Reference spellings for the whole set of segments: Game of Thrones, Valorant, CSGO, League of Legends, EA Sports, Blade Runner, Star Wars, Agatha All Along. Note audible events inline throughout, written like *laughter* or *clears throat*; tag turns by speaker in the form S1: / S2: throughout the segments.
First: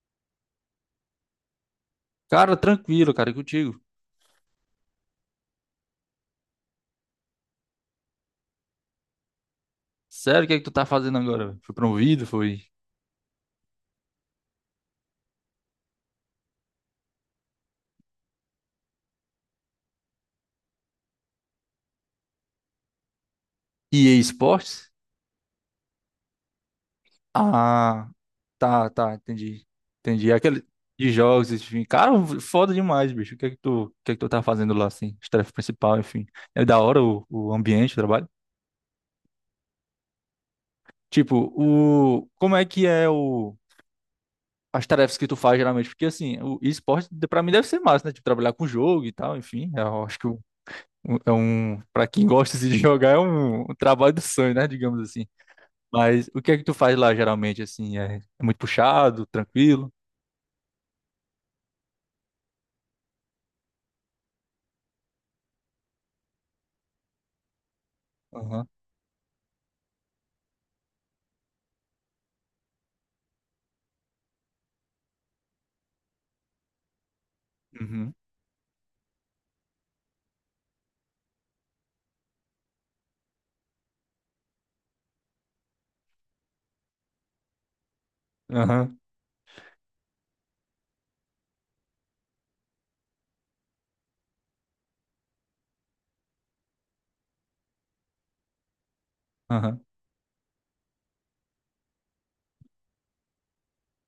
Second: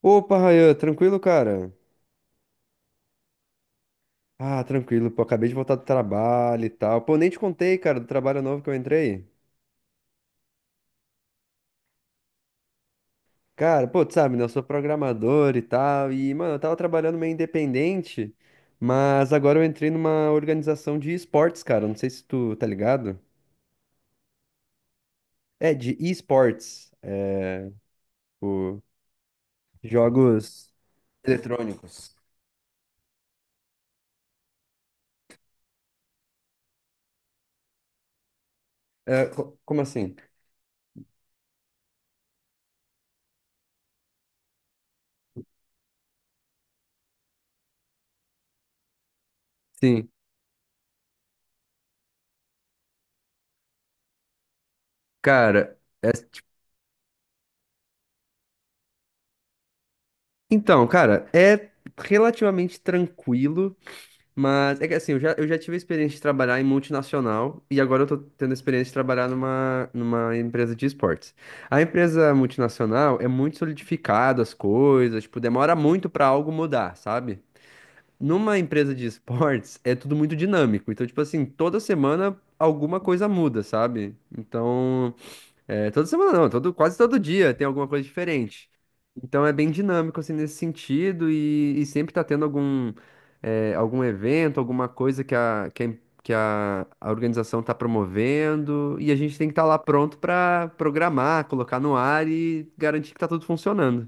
S1: Opa, Rayan, tranquilo, cara?
S2: Cara, tranquilo, cara, e contigo.
S1: Ah, tranquilo, pô, acabei de voltar do trabalho e tal. Pô, nem te contei, cara, do trabalho novo que eu entrei.
S2: Sério, o que é que tu tá fazendo agora, velho? Foi promovido? Foi
S1: Cara, pô, tu sabe, né? Eu sou programador e tal, e, mano, eu tava trabalhando meio independente, mas agora eu entrei numa organização de esportes, cara. Não sei se tu tá ligado.
S2: EA Sports?
S1: É, de esportes,
S2: Ah,
S1: o-
S2: tá, tá, entendi. Entendi. É aquele
S1: jogos
S2: de jogos, enfim. Cara,
S1: eletrônicos.
S2: foda demais, bicho. O que é que tu, o que é que tu tá fazendo lá, assim? As tarefas principal, enfim. É da hora o ambiente, o trabalho?
S1: É, como assim?
S2: Tipo, o... Como é que é o... As tarefas que tu faz geralmente, porque assim, o esporte pra mim deve ser massa, né? Tipo, trabalhar com jogo e tal, enfim. Eu
S1: Sim,
S2: acho que o- é um, para quem gosta assim, de *laughs* jogar, é um trabalho do sonho, né? Digamos assim.
S1: cara,
S2: Mas o que é que tu faz lá geralmente, assim? É muito puxado, tranquilo?
S1: então, cara, é relativamente tranquilo. Mas é que assim, eu já tive a experiência de trabalhar em multinacional e agora eu tô tendo a
S2: Aham,
S1: experiência de trabalhar numa empresa de esportes. A empresa multinacional é muito solidificada as coisas, tipo, demora muito pra algo mudar, sabe?
S2: uhum,
S1: Numa empresa de esportes é tudo muito dinâmico. Então, tipo assim, toda semana alguma coisa muda, sabe? Então, é, toda semana não, todo, quase todo dia tem alguma coisa diferente.
S2: aham,
S1: Então é bem dinâmico assim nesse sentido e sempre tá tendo algum evento, alguma coisa que a, em- que a organização tá promovendo e a gente tem que estar lá
S2: aham,
S1: pronto pra programar, colocar no ar e garantir que tá tudo funcionando.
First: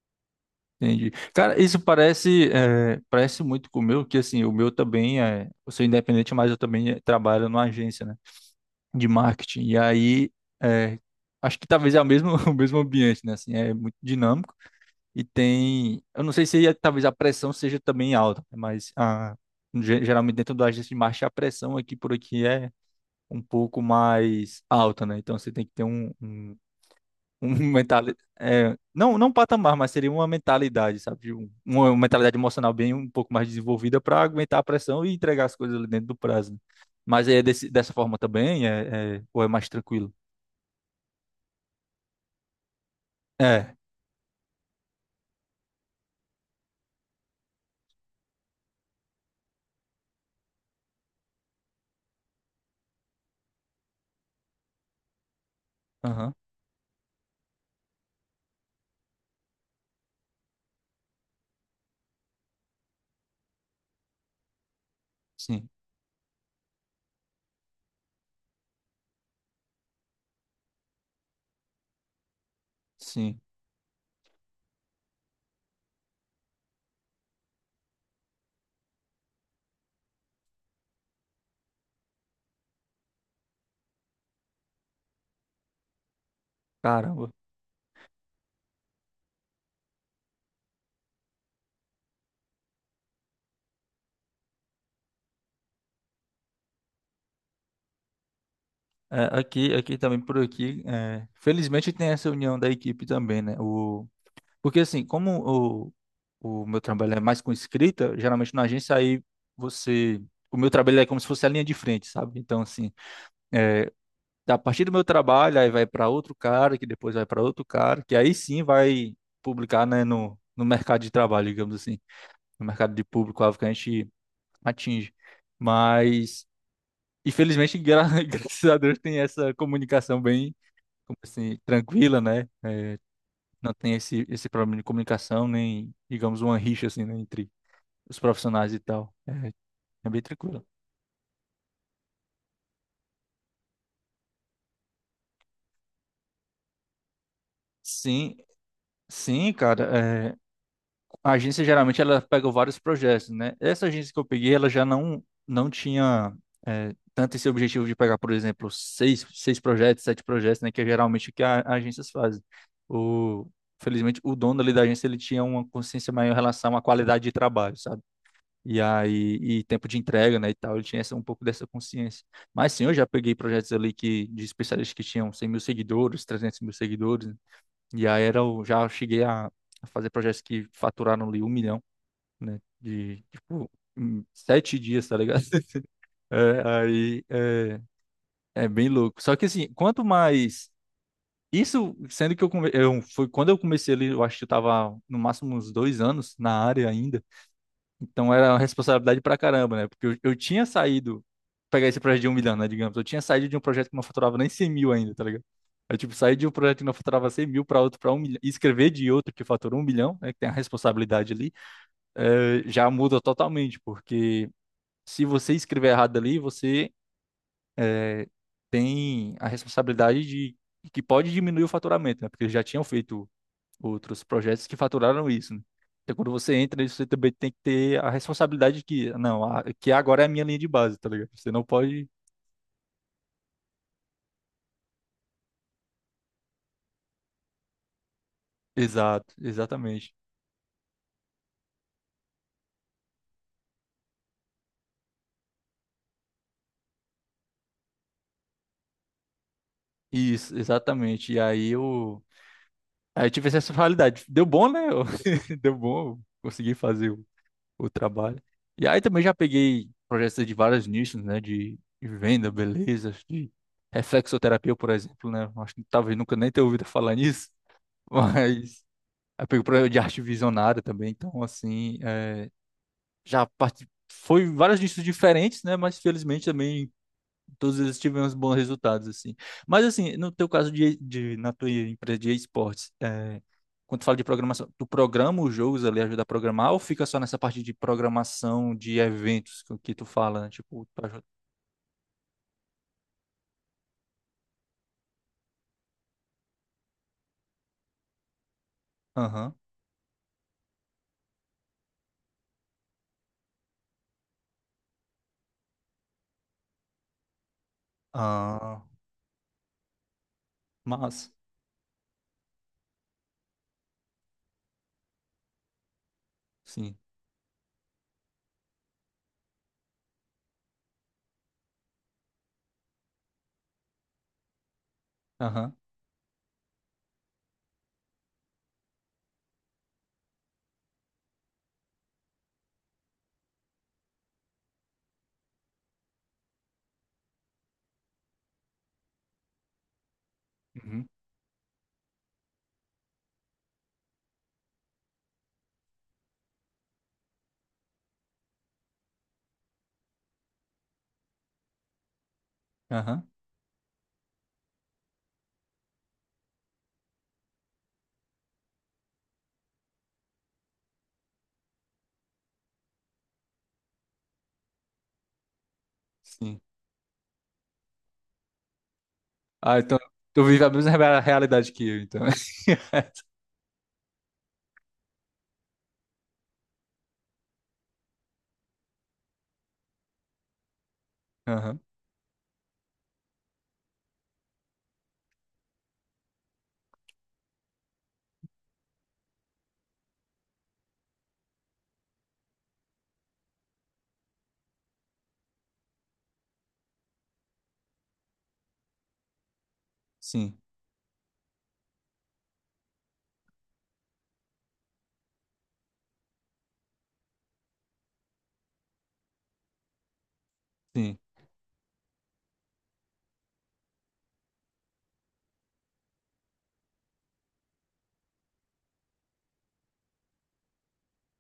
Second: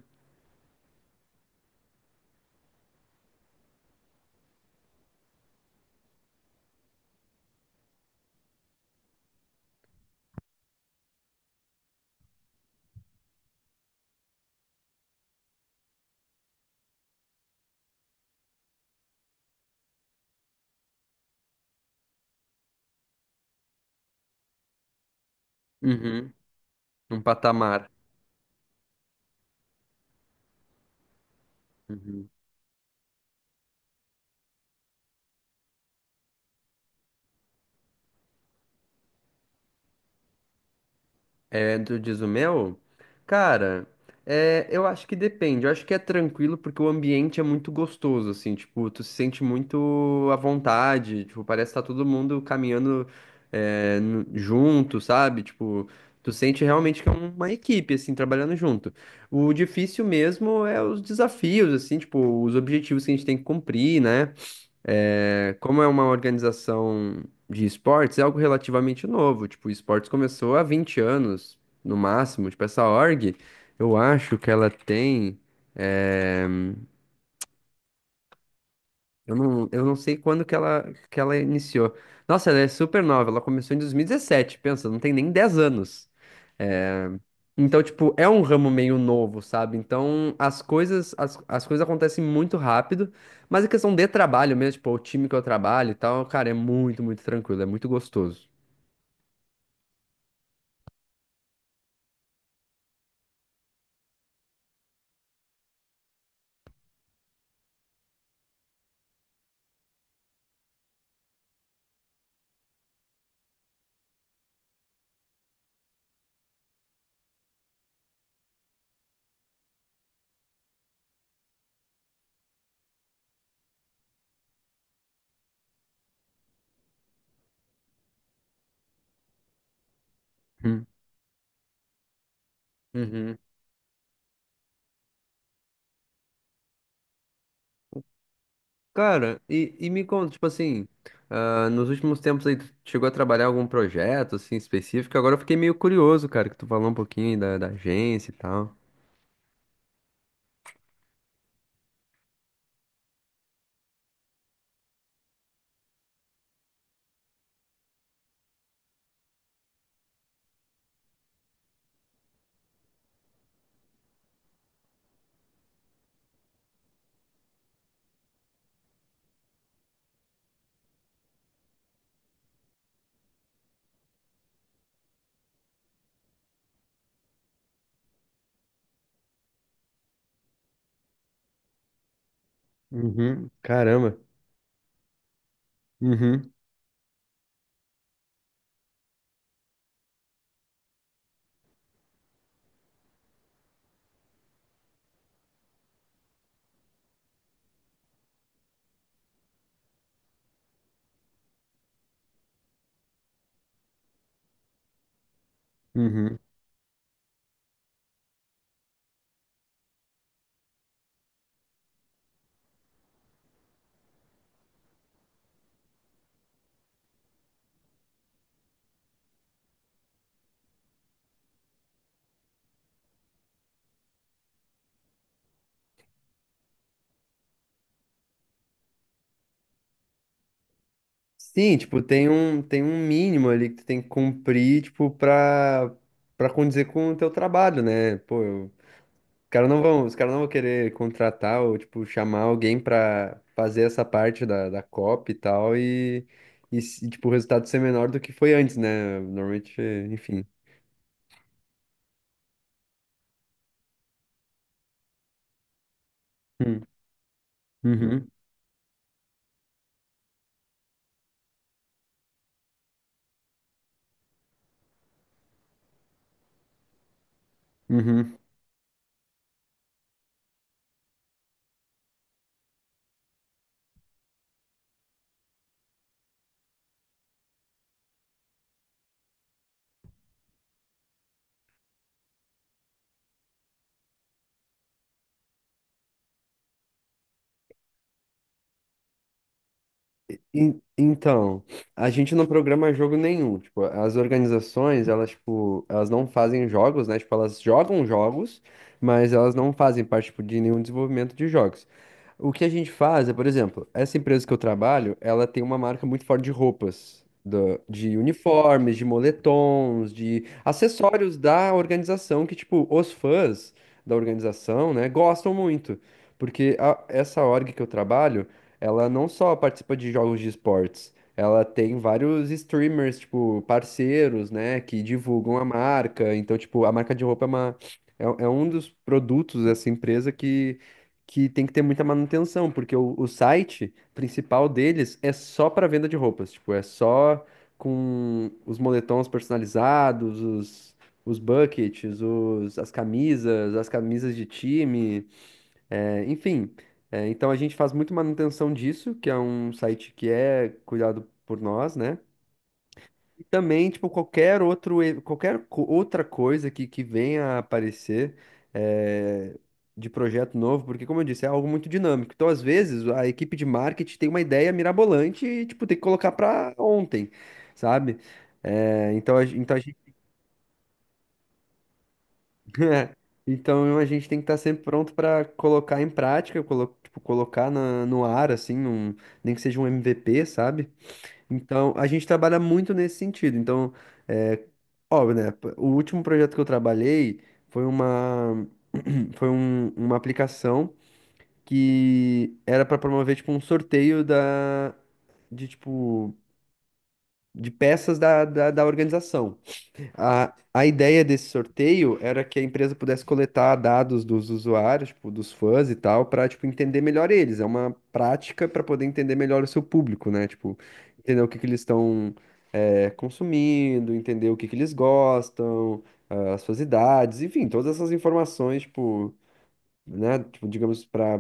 S2: entendi. Cara, isso parece, é, parece muito com o meu, que assim, o meu também é. Eu sou independente, mas eu também trabalho numa agência, né? De marketing. E aí, é, acho que talvez é o mesmo, *laughs* o mesmo ambiente, né? Assim, é muito dinâmico e tem. Eu não sei se talvez a pressão seja também alta, né, mas a, geralmente dentro da agência de marketing a pressão aqui por aqui é um pouco mais alta, né? Então você tem que ter um,
S1: Uhum,
S2: um,
S1: um
S2: *laughs*
S1: patamar.
S2: mentalidade. É, não, não um patamar, mas seria uma mentalidade, sabe? De um- uma mentalidade emocional bem um pouco mais desenvolvida para aguentar a pressão e entregar as coisas ali dentro do prazo, né? Mas é dessa forma também? É, ou é mais tranquilo?
S1: É, tu diz o meu?
S2: É.
S1: Cara, eu acho que depende. Eu acho que é tranquilo porque o ambiente é muito gostoso, assim, tipo, tu se sente muito à vontade, tipo, parece que tá todo mundo caminhando, junto, sabe? Tipo, tu
S2: Aham.
S1: sente realmente que é uma equipe, assim, trabalhando junto. O difícil mesmo é os desafios, assim, tipo, os objetivos que a gente tem que cumprir, né? É,
S2: Sim.
S1: como é uma organização de esportes, é algo relativamente novo. Tipo, o esportes começou há 20 anos, no máximo. Tipo, essa org,
S2: Sim.
S1: eu acho que ela tem. é, eu não sei quando que ela iniciou. Nossa, ela é super nova. Ela começou em 2017, pensa, não tem nem 10 anos. É,
S2: Caramba.
S1: então, tipo, é um ramo meio novo, sabe? Então, as coisas, as coisas acontecem muito rápido, mas a questão de trabalho mesmo, tipo, o time que eu trabalho e tal, cara, é muito, muito tranquilo, é muito gostoso.
S2: É, aqui também por aqui. É, felizmente tem essa união da equipe também, né? O porque assim, como o meu trabalho é mais com escrita, geralmente na agência aí você. O meu trabalho é como se fosse a linha de frente, sabe? Então, assim, é, a partir do meu trabalho, aí vai para outro cara, que depois vai para outro cara, que aí sim vai publicar, né, no mercado de trabalho, digamos assim, no mercado de público-alvo que a gente atinge. Mas, infelizmente, gra *laughs* graças a Deus tem essa comunicação bem,
S1: Hum.
S2: como assim, tranquila, né?
S1: Uhum.
S2: Não tem esse problema de comunicação, nem, digamos, uma rixa, assim, né, entre os profissionais e tal.
S1: Cara,
S2: É,
S1: e me
S2: é bem
S1: conta, tipo
S2: tranquilo.
S1: assim, ah, nos últimos tempos aí, tu chegou a trabalhar algum projeto, assim, específico? Agora eu fiquei meio curioso, cara, que tu falou um pouquinho aí da, da agência e
S2: Sim,
S1: tal.
S2: sim, cara. É, a agência geralmente ela pega vários projetos, né? Essa agência que eu peguei, ela já não, não tinha, é, tanto esse objetivo de pegar, por exemplo, seis projetos, sete projetos, né? Que é geralmente o que a, as agências fazem. O, felizmente, o dono ali da agência ele tinha uma consciência maior em relação à qualidade de trabalho, sabe? E aí, e tempo de entrega, né, e tal, ele tinha essa, um pouco dessa consciência. Mas sim, eu já peguei projetos ali que, de especialistas que tinham 100 mil seguidores, 300 mil seguidores, né? E aí era, já cheguei a fazer projetos que faturaram ali 1 milhão, né, de,
S1: Uhum.
S2: tipo,
S1: Caramba.
S2: em 7 dias, tá ligado? *laughs*
S1: Uhum.
S2: É, aí, é, é bem louco. Só que assim, quanto mais, isso, sendo que eu, foi quando eu comecei ali, eu acho que eu tava no máximo uns 2 anos na área ainda. Então era uma responsabilidade pra caramba, né? Porque eu tinha saído, pegar esse projeto de 1 milhão, né? Digamos, eu tinha saído de um projeto que não faturava nem 100 mil ainda, tá ligado? Eu, tipo, saí
S1: Uhum.
S2: de um projeto que não faturava 100 mil para outro, para 1 milhão, e escrever de outro que fatura 1 milhão, né? Que tem a responsabilidade ali, já muda totalmente, porque se você escrever errado ali, você, eh, tem a responsabilidade de que pode diminuir o faturamento, né? Porque eles já tinham feito outros projetos que faturaram isso, né? Então, quando você entra você também tem que ter a responsabilidade de que, não, que agora é a minha linha de base, tá ligado? Você não
S1: Sim, tipo,
S2: pode.
S1: tem um, mínimo ali que tu tem que cumprir, tipo, pra, pra condizer com o teu trabalho, né? Pô,
S2: Exato,
S1: os caras não vão, os
S2: exatamente.
S1: caras não vão querer contratar ou, tipo, chamar alguém pra fazer essa parte da copy e tal, e, tipo, o resultado ser menor do que foi antes, né? Normalmente, enfim.
S2: Isso, exatamente. Aí eu tive essa responsabilidade. Deu bom, né? *laughs* Deu bom, eu consegui
S1: Hum.
S2: fazer o
S1: Uhum,
S2: trabalho. E aí também já peguei projetos de vários nichos, né? De venda, beleza, de reflexoterapia, por exemplo, né? Acho que talvez nunca nem tenha ouvido falar nisso, *laughs*
S1: uhum.
S2: mas. Eu pego problema de arte visionária também, então assim, é, já parti... foi vários nichos diferentes, né? Mas felizmente também todos eles tivemos bons resultados, assim. Mas assim, no teu caso de na tua empresa de esportes, é, quando tu fala de programação, tu programa os jogos ali, ajuda a programar, ou fica só nessa parte de programação de eventos que tu fala, né? Tipo, tu ajuda.
S1: Então, a gente não programa jogo nenhum. Tipo, as organizações, elas, tipo, elas não fazem jogos, né? Tipo, elas jogam jogos, mas elas
S2: Aham.
S1: não fazem parte, tipo, de nenhum desenvolvimento de jogos. O que a gente faz é, por exemplo, essa empresa que eu trabalho, ela tem uma marca muito forte de roupas, de
S2: Ah,
S1: uniformes, de moletons, de
S2: mas,
S1: acessórios da organização que, tipo, os fãs da organização, né, gostam muito. Porque
S2: sim.
S1: essa org que eu trabalho, ela não só participa de jogos de esportes, ela tem vários streamers, tipo, parceiros, né, que divulgam a
S2: Aham.
S1: marca. Então, tipo, a marca de roupa é uma, é um dos produtos dessa empresa que tem que ter muita manutenção, porque o site principal deles é só para venda de roupas, tipo, é só com os moletons personalizados, os,
S2: Uhum.
S1: os buckets, as camisas de time, enfim. É, então a gente faz muito manutenção disso, que é um site que é cuidado por nós, né?
S2: Aham.
S1: E também, tipo, qualquer outro, e- qualquer co- outra coisa que venha a aparecer eh, de projeto novo, porque, como eu disse, é algo muito dinâmico. Então, às vezes, a equipe de marketing tem uma ideia mirabolante e, tipo, tem que colocar
S2: Sim.
S1: para ontem, sabe? Eh, então, a, gen- então,
S2: Ah,
S1: a gente,
S2: então tu vive a mesma realidade que eu, então.
S1: *laughs*
S2: *laughs*
S1: Então, a gente tem que estar sempre pronto para colocar em prática, tipo, colocar no ar, assim, nem que seja um MVP, sabe?
S2: Aham,
S1: Então, a gente trabalha muito nesse sentido. Então, é, óbvio, né? O último projeto que eu trabalhei foi *clears throat* uma aplicação que era para promover, tipo, um sorteio de, tipo, de peças da organização. A,
S2: sim,
S1: a ideia desse sorteio era que a empresa pudesse coletar dados dos usuários, tipo, dos fãs e tal, para, tipo, entender melhor eles. É uma prática para poder entender melhor o seu público, né? Tipo,
S2: sim.
S1: entender o que que eles estão consumindo, entender o que que eles gostam, ah, as suas idades, enfim, todas essas informações, tipo, né, tipo, digamos, para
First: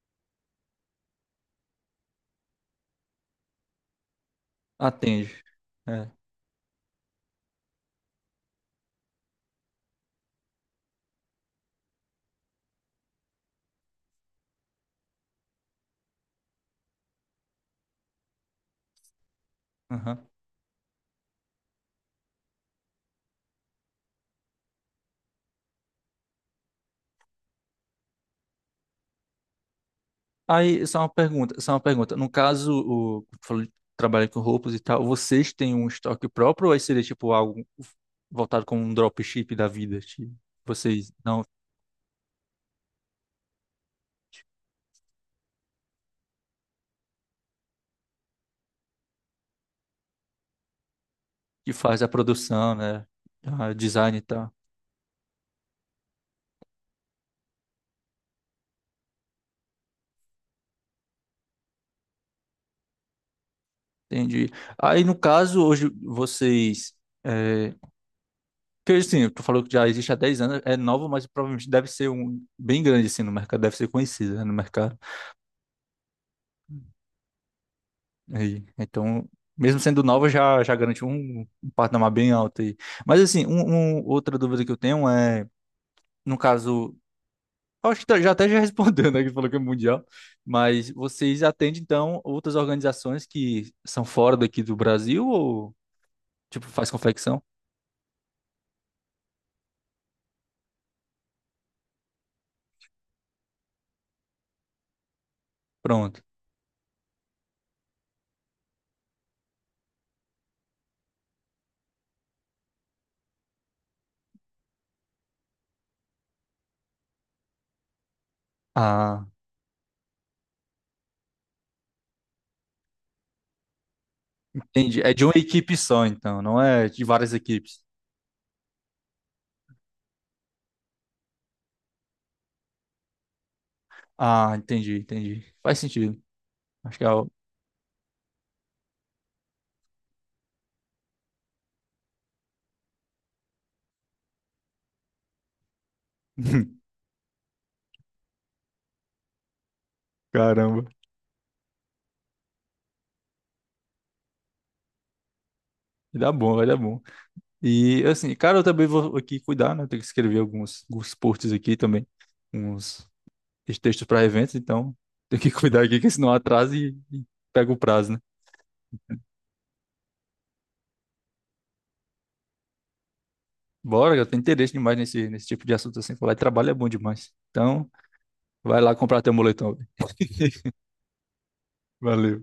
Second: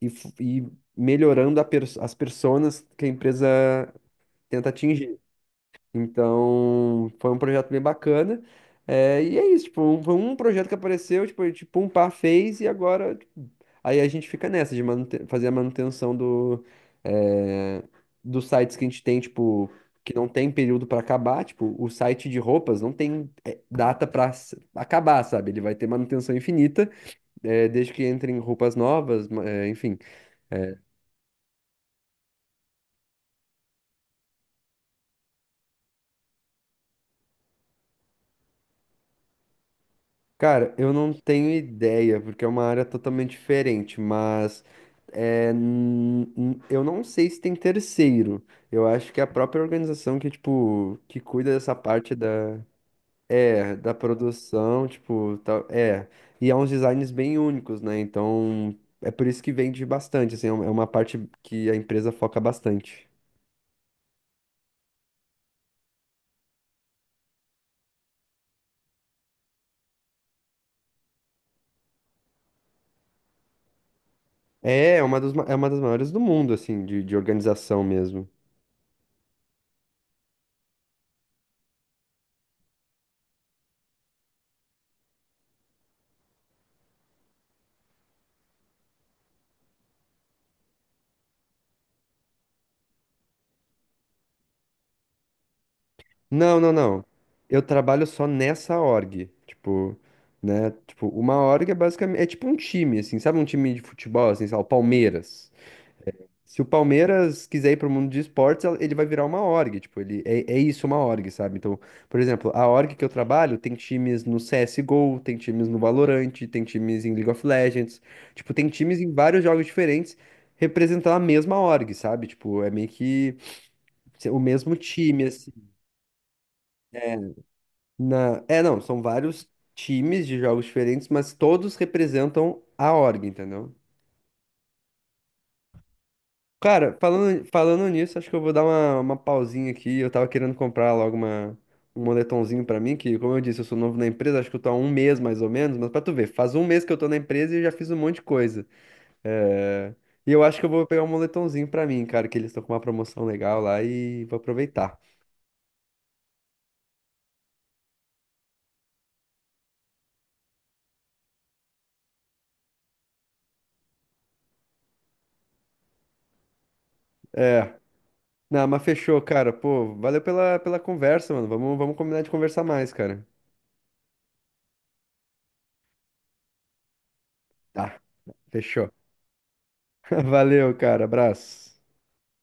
S1: ir melhorando a as personas que a empresa tenta atingir.
S2: Atende. É.
S1: Então, foi um projeto bem bacana. É, e é isso, tipo, foi um projeto que apareceu, tipo, um par fez e agora, tipo, aí a gente fica nessa de fazer a manutenção é, dos sites que a gente tem, tipo, que
S2: Aham.
S1: não tem período para acabar, tipo, o site de roupas não tem data para acabar, sabe? Ele vai ter manutenção infinita, desde que entrem roupas novas, enfim.
S2: Aí, só uma pergunta, só uma pergunta. No caso, o falou de trabalho com roupas e tal, vocês têm um estoque próprio ou aí seria tipo algo voltado como um dropship da vida? Tipo,
S1: Cara, eu não
S2: vocês não
S1: tenho ideia, porque é uma área totalmente diferente, mas eu não sei se tem terceiro. Eu acho que é a própria organização que, tipo, que cuida
S2: que
S1: dessa
S2: faz a
S1: parte da,
S2: produção, né? A
S1: é, da
S2: design e tal.
S1: produção, tipo, tal, é. E é uns designs bem únicos, né? Então, é por isso que vende bastante, assim, é uma parte que a empresa foca bastante.
S2: Entendi. Aí, no caso, hoje vocês. É, porque assim, tu falou que já existe há 10 anos, é novo, mas provavelmente deve ser um bem grande assim no mercado, deve ser conhecido, né, no
S1: É,
S2: mercado.
S1: é uma das maiores do mundo, assim, de organização mesmo.
S2: Aí, então, mesmo sendo nova, já garante um patamar bem alto aí. Mas assim, outra dúvida que eu tenho é, no caso, eu acho que já até já *laughs* respondeu, né, que falou que é mundial, mas vocês atendem, então, outras organizações que são fora daqui do Brasil ou,
S1: Não,
S2: tipo,
S1: não,
S2: faz
S1: não.
S2: confecção?
S1: Eu trabalho só nessa org. Tipo, né? Tipo, uma org é basicamente. É tipo um time, assim, sabe? Um time de futebol, assim, sei lá, o Palmeiras.
S2: Pronto.
S1: Se o Palmeiras quiser ir pro mundo de esportes, ele vai virar uma org. Tipo, ele é isso, uma org, sabe? Então, por exemplo, a org que eu trabalho tem times no CSGO, tem times no Valorant, tem times em League of Legends. Tipo, tem times em
S2: Ah,
S1: vários jogos diferentes representando a mesma org, sabe? Tipo, é meio que o mesmo
S2: entendi. É
S1: time,
S2: de uma
S1: assim.
S2: equipe só, então, não é de
S1: é,
S2: várias equipes.
S1: É, não, são vários times de jogos diferentes, mas todos representam a org, entendeu?
S2: Ah, entendi, entendi. Faz sentido.
S1: Cara,
S2: Acho que é o...
S1: falando nisso, acho que eu vou dar uma pausinha aqui. Eu tava querendo comprar logo um moletomzinho pra mim, que, como eu disse, eu sou novo na empresa, acho que eu tô há um mês mais ou menos, mas pra tu ver, faz um mês
S2: *laughs*
S1: que eu tô na empresa e eu já fiz um monte de coisa. É, E eu acho que eu
S2: Caramba,
S1: vou pegar um moletomzinho pra mim, cara, que eles estão com uma promoção legal lá e vou aproveitar.
S2: vai dar bom, vai dar bom. E assim, cara, eu também vou aqui cuidar, né? Eu tenho que escrever alguns posts aqui também, uns textos para eventos, então tenho que *laughs* cuidar aqui, que senão atrasa e pega o
S1: É.
S2: prazo, né?
S1: Não, mas fechou, cara. Pô, valeu pela conversa, mano. Vamos combinar de conversar mais, cara.
S2: Bora, eu tenho interesse demais nesse tipo de assunto assim. Falar de trabalho é bom demais. Então,
S1: Tá,
S2: vai
S1: fechou.
S2: lá comprar teu moletom, velho.
S1: *laughs* Valeu, cara. Abraço.
S2: Valeu.